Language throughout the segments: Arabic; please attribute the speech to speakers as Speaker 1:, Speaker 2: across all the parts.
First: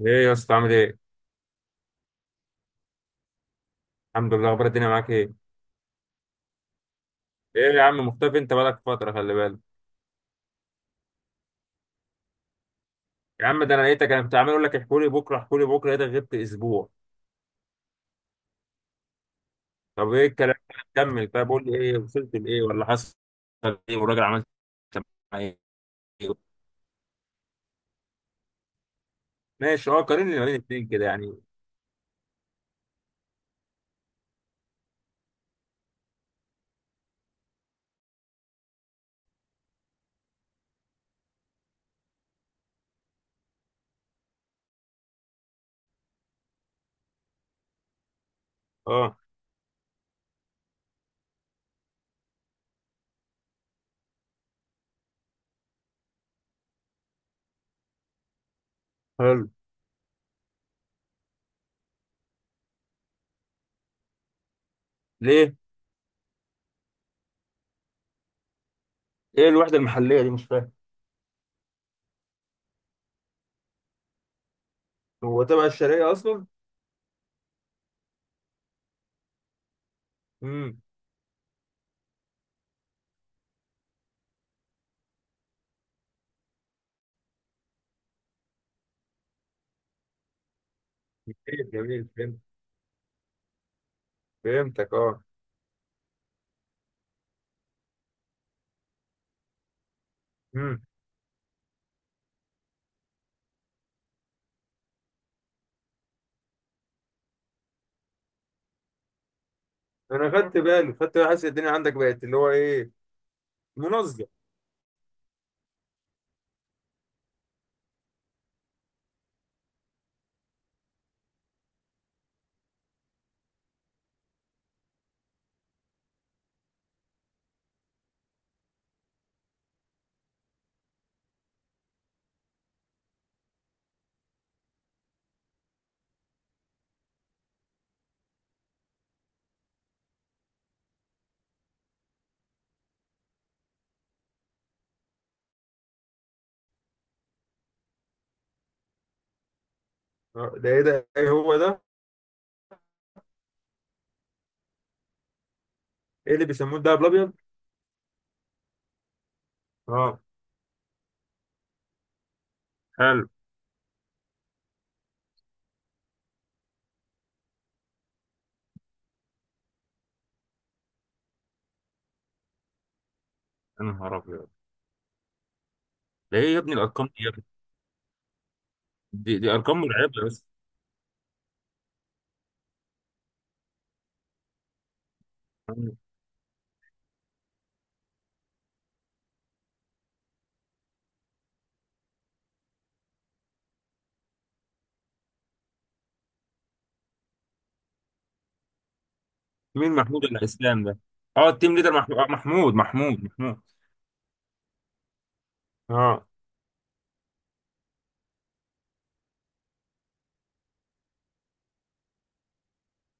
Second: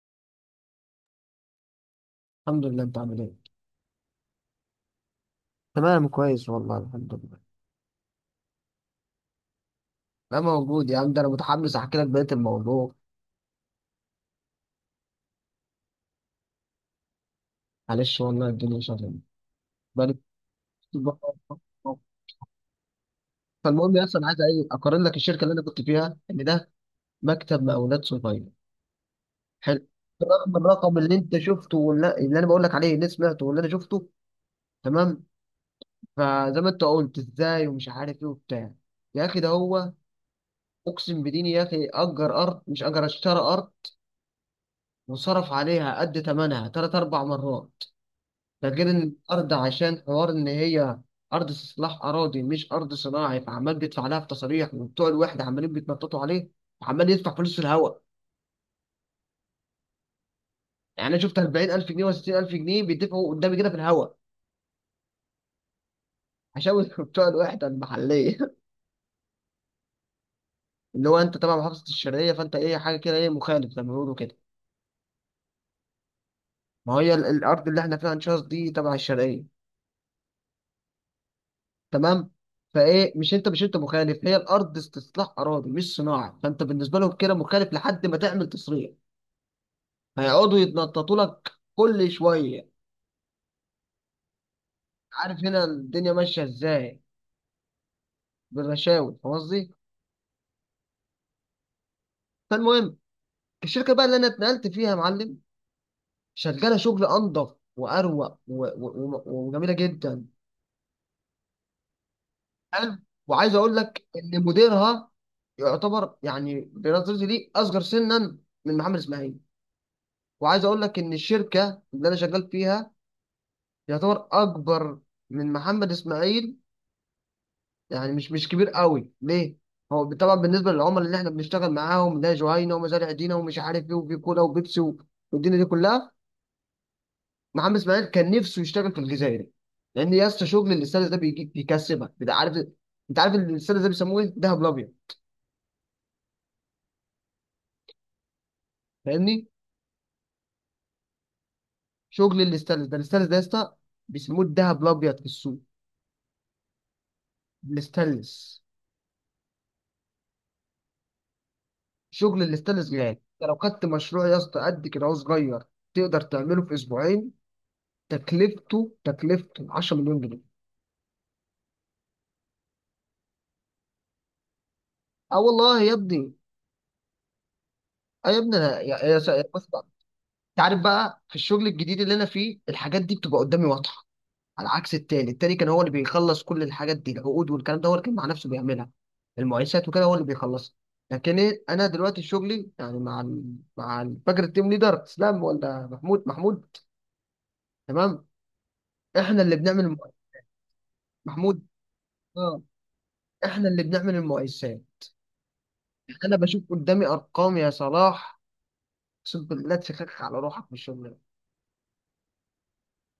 Speaker 1: ايه يا اسطى عامل ايه؟
Speaker 2: الحمد لله. انت عامل ايه؟
Speaker 1: الحمد لله، اخبار الدنيا معاك ايه؟
Speaker 2: تمام، كويس والله، الحمد لله.
Speaker 1: ايه يا عم مختفي، انت بقالك فترة، خلي بالك.
Speaker 2: انا موجود يا عم، ده انا متحمس احكي لك بقيه الموضوع.
Speaker 1: يا عم ده انا لقيتك، انا كنت عمال اقول لك احكوا لي بكره احكوا لي بكره، لقيتك غبت اسبوع.
Speaker 2: معلش والله، الدنيا شغاله. بقالي
Speaker 1: طب ايه الكلام؟
Speaker 2: كتير
Speaker 1: كمل، طب
Speaker 2: بقى-
Speaker 1: قول لي ايه وصلت لايه ولا حصل
Speaker 2: فالمهم
Speaker 1: ايه؟
Speaker 2: يا،
Speaker 1: والراجل
Speaker 2: اصلا عايز
Speaker 1: عمل
Speaker 2: ايه، اقارن لك الشركه اللي
Speaker 1: ايه؟
Speaker 2: انا كنت فيها ان ده مكتب مقاولات صغير. حلو.
Speaker 1: ماشي، اه، قارن لي ما بين
Speaker 2: رغم
Speaker 1: الاثنين
Speaker 2: الرقم
Speaker 1: كده
Speaker 2: اللي انت
Speaker 1: يعني.
Speaker 2: شفته واللي انا بقول لك عليه اللي سمعته واللي انا شفته، تمام. فزي ما انت قلت ازاي ومش عارف ايه وبتاع، يا اخي ده هو. اقسم بديني يا اخي اجر ارض مش اجر، اشترى ارض وصرف عليها قد ثمنها ثلاث اربع مرات. ده غير ان
Speaker 1: اه.
Speaker 2: الارض عشان حوار ان هي ارض استصلاح اراضي، مش ارض صناعي، فعمال بيدفع لها في تصاريح وبتوع الوحده عمالين بيتنططوا عليه، وعمال يدفع فلوس في الهواء.
Speaker 1: حلو.
Speaker 2: يعني انا شفت 40,000 جنيه و60000 جنيه بيدفعوا قدامي كده في الهواء
Speaker 1: ليه؟
Speaker 2: عشان بتوع الوحده المحليه.
Speaker 1: ايه الوحدة المحلية دي؟ مش فاهم.
Speaker 2: اللي هو انت تبع محافظه الشرقيه، فانت ايه، حاجه كده، ايه، مخالف زي ما بيقولوا كده.
Speaker 1: هو تبع الشرقية اصلا؟
Speaker 2: ما هي الارض اللي احنا فيها ان شاء الله دي تبع الشرقيه،
Speaker 1: امم.
Speaker 2: تمام. فايه مش انت مخالف، هي الارض استصلاح اراضي مش صناعي، فانت بالنسبه لهم كده مخالف لحد ما تعمل تصريح. هيقعدوا يتنططوا لك
Speaker 1: جميل جميل،
Speaker 2: كل
Speaker 1: فهمت.
Speaker 2: شويه.
Speaker 1: فهمتك، اه.
Speaker 2: عارف هنا الدنيا ماشيه ازاي؟ بالرشاوي، فاهم قصدي.
Speaker 1: امم.
Speaker 2: فالمهم، الشركه بقى اللي انا اتنقلت فيها يا معلم شغاله شغل انضف واروق و- و- و- وجميله جدا.
Speaker 1: انا خدت بالي خدت بالي، حاسس الدنيا عندك بقت اللي هو ايه.
Speaker 2: حلو. وعايز اقول لك
Speaker 1: منظم.
Speaker 2: ان مديرها يعتبر يعني بنظرتي ليه اصغر سنا من محمد اسماعيل. وعايز اقول لك ان الشركه اللي انا شغال فيها يعتبر اكبر من محمد اسماعيل، يعني مش كبير قوي ليه. هو طبعا بالنسبه للعملاء اللي احنا بنشتغل معاهم ده جهينه ومزارع دينا ومش عارف ايه، وفي كولا وبيبسي و- والدنيا دي كلها. محمد اسماعيل كان نفسه يشتغل في الجزائر، لان يا اسطى شغل الاستاذ ده بيجيب، بيكسبك، انت عارف. انت عارف الاستاذ ده بيسموه ايه؟ دهب الابيض، فاهمني.
Speaker 1: ده ايه؟ ده ايه هو ده؟
Speaker 2: شغل الاستاذ ده، الاستاذ ده يا اسطى بيسموه الدهب الابيض في السوق،
Speaker 1: ايه اللي بيسموه الدهب الابيض؟
Speaker 2: الاستانلس.
Speaker 1: اه.
Speaker 2: شغل الاستانلس غالي،
Speaker 1: حلو.
Speaker 2: انت لو خدت مشروع يا اسطى قد كده، هو صغير تقدر تعمله في اسبوعين، تكلفته 10 مليون جنيه.
Speaker 1: يا نهار ابيض.
Speaker 2: اه والله يا ابني.
Speaker 1: ده ايه يا ابني الارقام دي يا ابني؟
Speaker 2: اه يا ابني انا
Speaker 1: دي, دي
Speaker 2: بص
Speaker 1: ارقام
Speaker 2: بقى.
Speaker 1: مرعبه بس.
Speaker 2: انت عارف بقى في الشغل الجديد اللي انا فيه الحاجات دي بتبقى قدامي واضحه، على عكس التاني كان هو اللي بيخلص كل الحاجات دي، العقود والكلام ده هو اللي كان مع نفسه بيعملها، المقايسات وكده هو اللي بيخلصها. لكن إيه، انا دلوقتي شغلي يعني مع فاكر التيم ليدر اسلام ولا محمود؟ محمود، تمام. احنا اللي بنعمل
Speaker 1: مين محمود الاسلام ده؟ اه،
Speaker 2: محمود،
Speaker 1: التيم ليدر محمود. آه،
Speaker 2: اه.
Speaker 1: محمود محمود محمود.
Speaker 2: احنا اللي بنعمل المقايسات.
Speaker 1: اه.
Speaker 2: انا بشوف قدامي ارقام يا صلاح، اقسم بالله تفكك على روحك في الشغل.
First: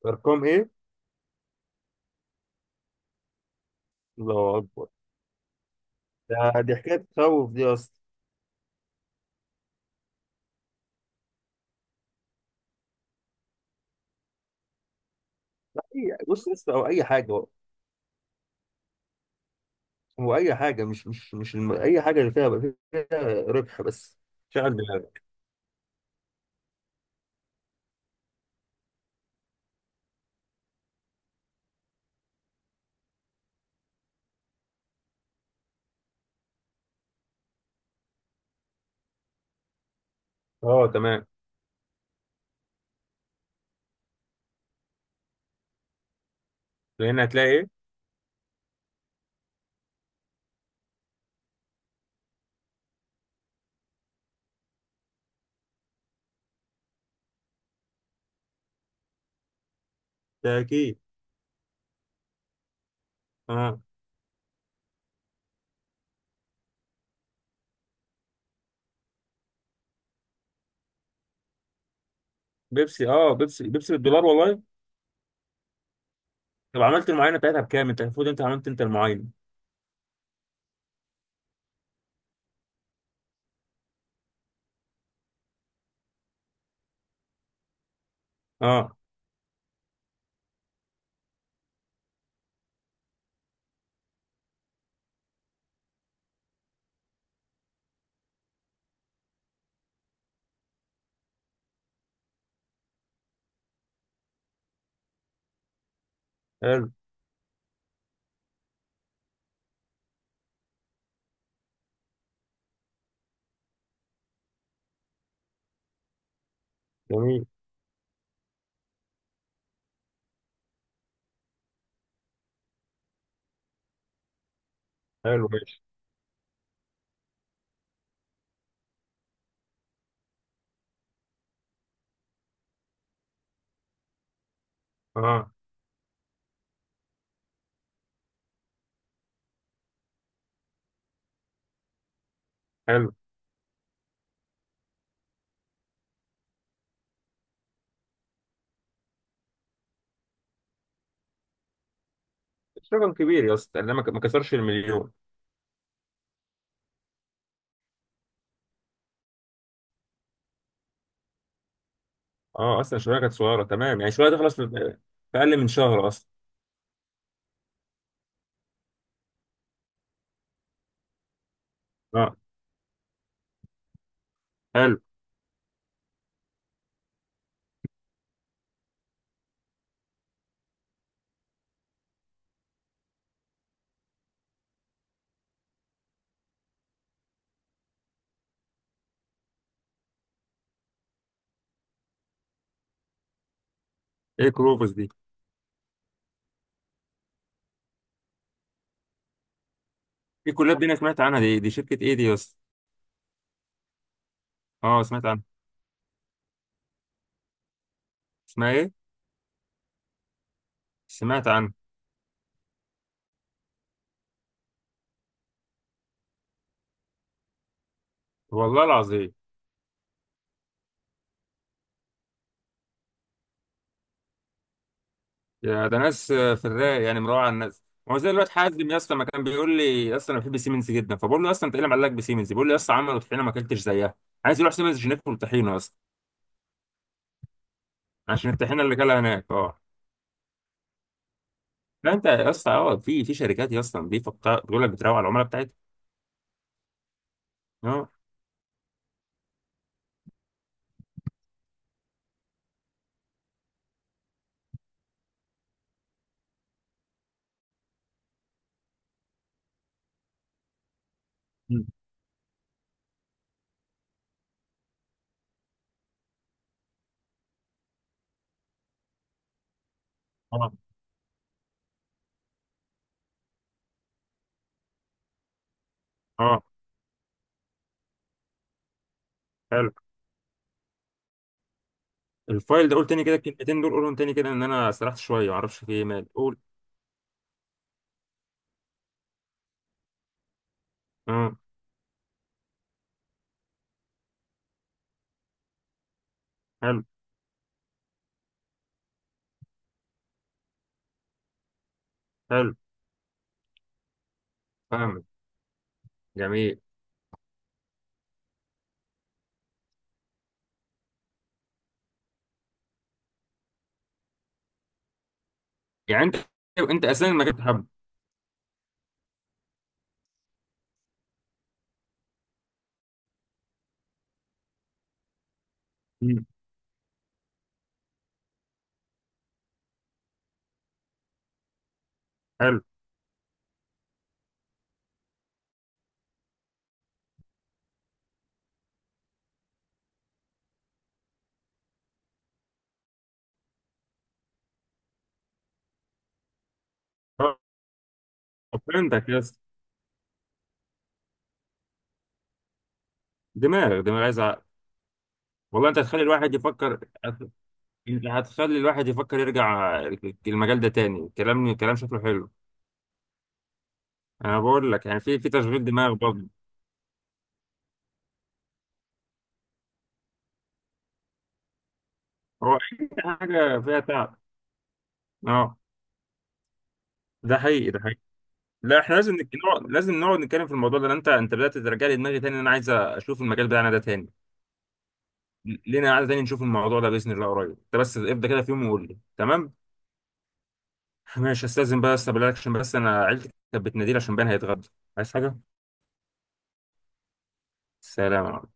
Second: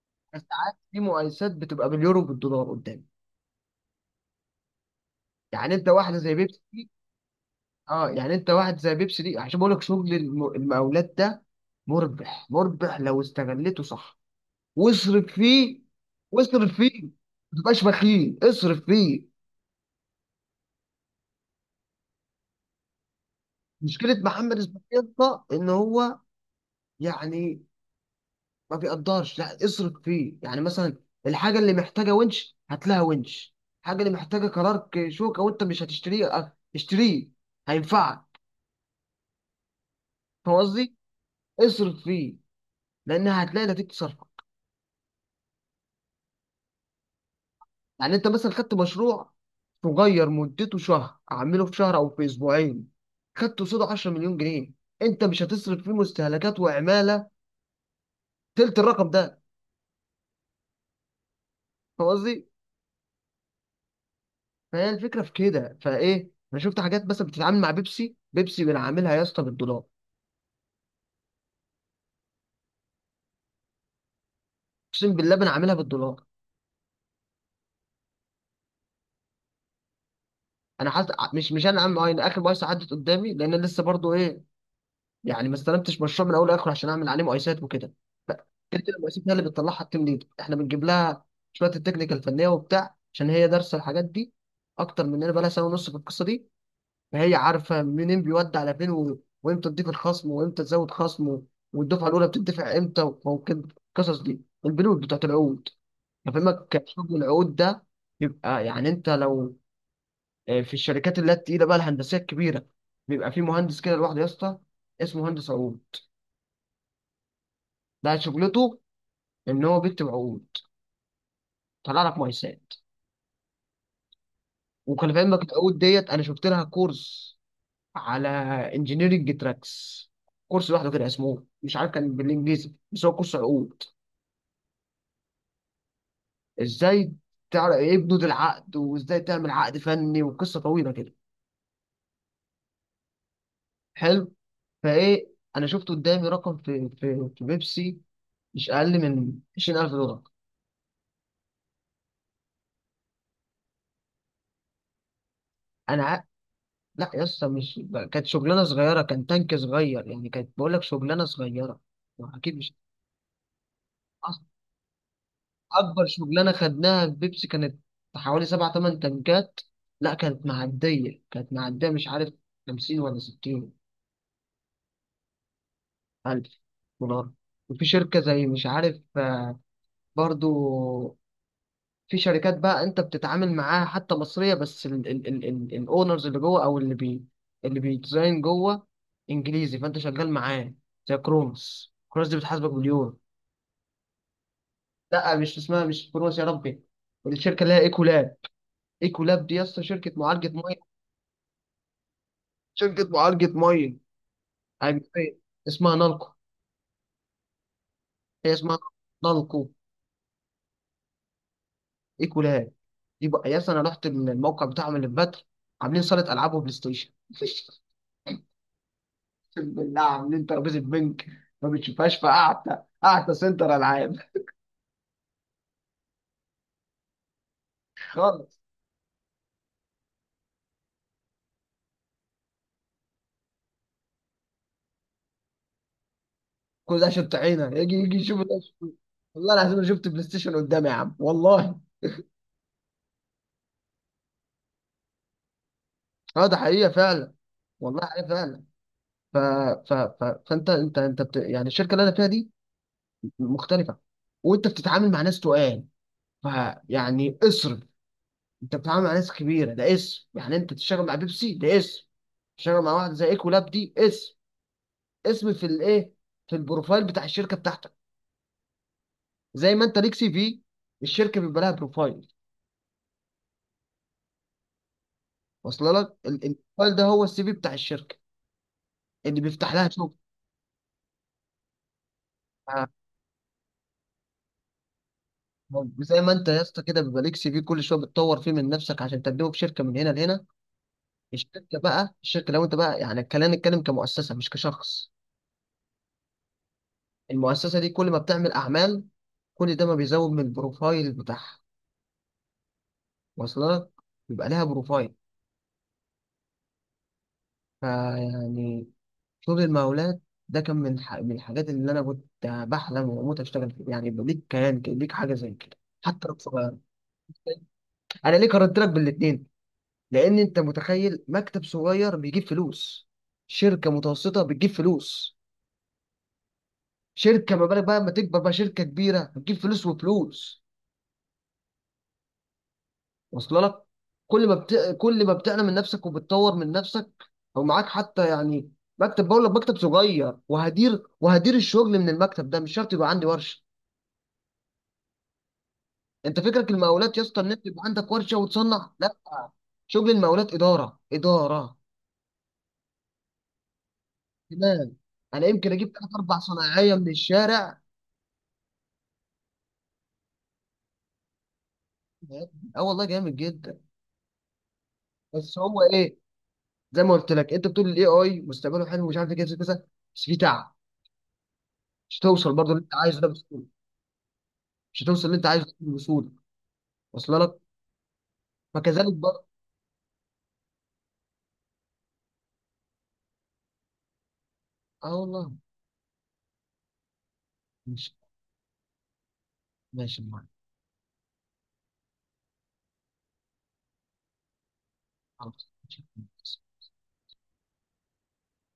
Speaker 1: ارقام ايه؟
Speaker 2: ساعات في مقايسات بتبقى باليورو بالدولار قدامي.
Speaker 1: الله اكبر.
Speaker 2: يعني انت واحده زي
Speaker 1: ده
Speaker 2: بيبسي
Speaker 1: دي
Speaker 2: دي،
Speaker 1: حكايه تخوف دي اصلا.
Speaker 2: اه، يعني انت واحد زي بيبسي دي، عشان بقول لك شغل المقاولات ده مربح، مربح لو استغلته صح واصرف فيه.
Speaker 1: بص بص،
Speaker 2: واصرف
Speaker 1: او
Speaker 2: فيه،
Speaker 1: اي حاجه هو.
Speaker 2: ما تبقاش بخيل، اصرف فيه.
Speaker 1: هو اي حاجه، مش اي حاجه اللي فيها ربح
Speaker 2: مشكله
Speaker 1: بس.
Speaker 2: محمد
Speaker 1: شغل
Speaker 2: اسماعيل
Speaker 1: دماغك.
Speaker 2: ده ان هو يعني ما بيقدرش لا اصرف فيه، يعني مثلا الحاجه اللي محتاجه ونش هات لها ونش، الحاجه اللي محتاجه كرارك شوكه وانت مش هتشتريه، اه، اشتريه، هينفعك. فاهم
Speaker 1: اه
Speaker 2: قصدي؟
Speaker 1: تمام.
Speaker 2: اصرف فيه لان هتلاقي نتيجة صرفك.
Speaker 1: هنا هتلاقي ايه؟
Speaker 2: يعني انت مثلا خدت مشروع صغير مدته شهر، اعمله في شهر او في اسبوعين، خدت قصاده 10 مليون جنيه، انت مش هتصرف فيه مستهلكات وعماله تلت الرقم ده.
Speaker 1: تأكيد.
Speaker 2: فاهم قصدي؟
Speaker 1: اه.
Speaker 2: فهي الفكره في كده. فايه، انا شفت حاجات مثلا بتتعامل مع بيبسي، بيبسي بنعملها يا اسطى بالدولار.
Speaker 1: بيبسي، اه، بيبسي بيبسي بالدولار والله.
Speaker 2: اقسم بالله بنعملها بالدولار.
Speaker 1: طب عملت المعاينه بتاعتها بكام؟ انت المفروض، انت عملت، انت المعاينه.
Speaker 2: انا حاسس مش انا عامل اخر مؤسسه عدت قدامي، لان أنا لسه برضو ايه، يعني ما استلمتش مشروع من اول لاخر عشان اعمل عليه مقايسات وكده. ف- كده كده،
Speaker 1: اه.
Speaker 2: المقايسات هي اللي بتطلعها التيم ليد، احنا بنجيب لها شويه التكنيكال الفنيه وبتاع، عشان هي دارسه الحاجات دي اكتر مننا، بقى لها سنه ونص في القصه دي. فهي عارفه منين بيودي على فين وامتى تضيف الخصم، وامتى تزود خصم والدفعه الاولى بتدفع امتى، و- وممكن القصص دي، البنود بتاعت العقود. هفهمك
Speaker 1: حلو.
Speaker 2: حجم العقود ده. يبقى يعني انت لو، آه، في الشركات اللي هي التقيله بقى الهندسيه الكبيره بيبقى في مهندس كده لوحده يا اسطى اسمه مهندس عقود.
Speaker 1: جميل.
Speaker 2: ده شغلته ان هو بيكتب عقود، طلع لك مقايسات. وكان في علمك
Speaker 1: حلو،
Speaker 2: العقود
Speaker 1: ماشي.
Speaker 2: ديت انا شفت لها كورس على انجينيرنج تراكس، كورس لوحده كده اسمه مش عارف، كان بالانجليزي، بس هو كورس عقود
Speaker 1: اه.
Speaker 2: ازاي تعرف ايه بنود العقد، وازاي تعمل عقد فني، وقصه طويله كده.
Speaker 1: حلو.
Speaker 2: حلو. فايه، انا شفت قدامي رقم في بيبسي مش اقل من 20,000 دولار.
Speaker 1: مش رقم كبير يا اسطى، لان ما كسرش المليون.
Speaker 2: انا ع- لا يا اسطى، مش، كانت شغلانه صغيره، كان تانك صغير، يعني كانت بقول لك شغلانه صغيره، اكيد مش،
Speaker 1: اه اصلا الشويه كانت صغيره، تمام، يعني الشويه
Speaker 2: أص-
Speaker 1: تخلص في في اقل من
Speaker 2: اكبر
Speaker 1: شهر اصلا.
Speaker 2: شغلانه خدناها في بيبسي كانت حوالي سبع تمن تنكات. لا كانت معديه، مش عارف،
Speaker 1: اه.
Speaker 2: 50 ولا 60
Speaker 1: حلو.
Speaker 2: الف دولار. وفي شركه زي مش عارف، آه، برضو، في شركات بقى انت بتتعامل معاها حتى مصريه بس الاونرز اللي جوه او اللي اللي بيديزاين جوه انجليزي، فانت شغال معاه. زي كرونوس، كرونوس دي بتحاسبك باليورو.
Speaker 1: ايه كروفوس دي؟
Speaker 2: لا مش اسمها، مش كرونوس، يا ربي، الشركه اللي هي ايكولاب. ايكولاب دي يا اسطى شركه معالجه،
Speaker 1: في كلاب دي انا سمعت عنها، دي شركه ايه دي يا اسطى؟
Speaker 2: شركة معالجة مية
Speaker 1: اه، سمعت
Speaker 2: أجنبية.
Speaker 1: عنها.
Speaker 2: اسمها نالكو، هي
Speaker 1: اسمها
Speaker 2: اسمها
Speaker 1: ايه؟
Speaker 2: نالكو،
Speaker 1: سمعت عنها.
Speaker 2: إيكولاب. يبقى يا، أنا رحت الموقع بتاعهم اللي في بدر، عاملين صالة ألعاب وبلاي ستيشن.
Speaker 1: والله العظيم.
Speaker 2: اقسم بالله عاملين ترابيزة بنك ما بتشوفهاش في قعدة، قعدة سنتر ألعاب.
Speaker 1: يا ده ناس، في الرايق يعني، مروعه على الناس. هو زي الواد
Speaker 2: خالص.
Speaker 1: حازم، يا اسطى، ما كان بيقول لي يا اسطى انا بحب سيمنز جدا، فبقول له يا اسطى انت ايه اللي معلقك بسيمنز؟ بيقول لي يا اسطى عملوا طحينه ما اكلتش زيها. عايز يروح سيمنز عشان ياكل طحينه يا اسطى.
Speaker 2: كل ده شط عينه يجي، يجي يشوف
Speaker 1: عشان
Speaker 2: ده
Speaker 1: الطحينه
Speaker 2: يشوف.
Speaker 1: اللي كلها هناك،
Speaker 2: والله العظيم
Speaker 1: اه.
Speaker 2: أنا شفت بلاي ستيشن قدامي يا عم، والله.
Speaker 1: لا انت يا اسطى، اه، في شركات يا اسطى نظيفه بتقول لك بتروق على العملاء بتاعتها.
Speaker 2: اه ده حقيقة فعلا، والله
Speaker 1: اه.
Speaker 2: حقيقة فعلا. ف... ف... ف... فأنت أنت بت... يعني الشركة اللي أنا فيها دي مختلفة، وانت بتتعامل مع ناس تقال، فيعني اصرف. انت بتتعامل مع ناس كبيره، ده اسم، يعني انت تشتغل مع بيبسي ده
Speaker 1: مم.
Speaker 2: اسم، تشتغل مع واحد زي ايكولاب دي اسم، اسم في الايه، في البروفايل بتاع الشركه بتاعتك. زي ما انت ليك سي في،
Speaker 1: اه.
Speaker 2: الشركه بيبقى لها بروفايل واصل لك
Speaker 1: اه.
Speaker 2: البروفايل ده هو السي في بتاع الشركه اللي بيفتح لها
Speaker 1: حلو.
Speaker 2: شغل. آه،
Speaker 1: الفايل ده، قول تاني كده الكلمتين دول، قولهم تاني كده، ان انا سرحت شويه ما اعرفش في ايه
Speaker 2: زي
Speaker 1: مال،
Speaker 2: ما انت
Speaker 1: قول.
Speaker 2: يا اسطى كده بيبقى ليك سي في كل شويه بتطور فيه من نفسك عشان تقدمه في شركه من هنا لهنا.
Speaker 1: اه.
Speaker 2: الشركه بقى، الشركه لو انت بقى يعني الكلام نتكلم كمؤسسه مش كشخص،
Speaker 1: حلو.
Speaker 2: المؤسسة دي كل ما بتعمل أعمال، كل ده ما بيزود من البروفايل بتاعها
Speaker 1: حلو.
Speaker 2: واصلك، يبقى لها بروفايل.
Speaker 1: فاهمك. جميل.
Speaker 2: فيعني شغل المقاولات ده كان من من الحاجات اللي أنا كنت بحلم وأموت أشتغل فيها، يعني يبقى ليك كيان كده، ليك حاجة زي كده،
Speaker 1: يعني
Speaker 2: حتى لو
Speaker 1: انت
Speaker 2: صغير.
Speaker 1: انت اساسا المجال بتحبه.
Speaker 2: أنا ليه قارنت لك بالاتنين؟ لأن أنت متخيل مكتب صغير بيجيب فلوس، شركة متوسطة بتجيب فلوس،
Speaker 1: مم.
Speaker 2: شركة ما بالك بقى لما تكبر بقى شركة كبيرة بتجيب فلوس وفلوس
Speaker 1: حلو.
Speaker 2: واصله لك. كل ما بت... كل ما بتقلم من نفسك وبتطور من نفسك او معاك حتى. يعني مكتب، بقول لك مكتب صغير وهدير، وهدير الشغل من المكتب ده مش شرط يبقى عندي ورشه. انت فكرك المقاولات يا اسطى ان انت يبقى عندك ورشه وتصنع، لا،
Speaker 1: فهمتك يا اسطى.
Speaker 2: شغل المقاولات اداره، اداره،
Speaker 1: دماغ دماغ، عايز عقل.
Speaker 2: تمام. انا يمكن اجيب
Speaker 1: والله انت
Speaker 2: ثلاث
Speaker 1: هتخلي
Speaker 2: اربع
Speaker 1: الواحد
Speaker 2: صنايعيه
Speaker 1: يفكر.
Speaker 2: من
Speaker 1: هت-
Speaker 2: الشارع.
Speaker 1: انت هتخلي الواحد يفكر يرجع. المجال ده تاني كلام، كلام شكله حلو.
Speaker 2: اه والله جامد جدا.
Speaker 1: انا بقول لك يعني في
Speaker 2: بس هو
Speaker 1: تشغيل دماغ
Speaker 2: ايه،
Speaker 1: برضه.
Speaker 2: زي ما قلت لك انت بتقول الاي اي مستقبله حلو ومش عارف ايه كذا كذا، بس في تعب، مش هتوصل برضه
Speaker 1: هو
Speaker 2: اللي انت
Speaker 1: اي
Speaker 2: عايزه ده بسهوله.
Speaker 1: حاجه فيها تعب.
Speaker 2: مش هتوصل اللي انت عايزه
Speaker 1: اه،
Speaker 2: ده بسهوله، وصل
Speaker 1: ده
Speaker 2: لك.
Speaker 1: حقيقي ده حقيقي. لا
Speaker 2: فكذلك
Speaker 1: احنا لازم
Speaker 2: برضه.
Speaker 1: نقعد، لازم نقعد نتكلم في الموضوع ده، لأن انت بدات ترجع لي دماغي تاني، انا عايز اشوف المجال بتاعنا ده تاني.
Speaker 2: اه والله.
Speaker 1: لينا قاعده تاني نشوف الموضوع ده باذن الله قريب، انت
Speaker 2: ماشي،
Speaker 1: بس ابدا كده في يوم وقول لي تمام.
Speaker 2: ماشي معاك.
Speaker 1: ماشي، استاذن بقى استقبلك عشان بس انا عيلتي كانت بتناديلي عشان بان هيتغدى. عايز حاجه؟
Speaker 2: خلاص.
Speaker 1: سلام عليكم.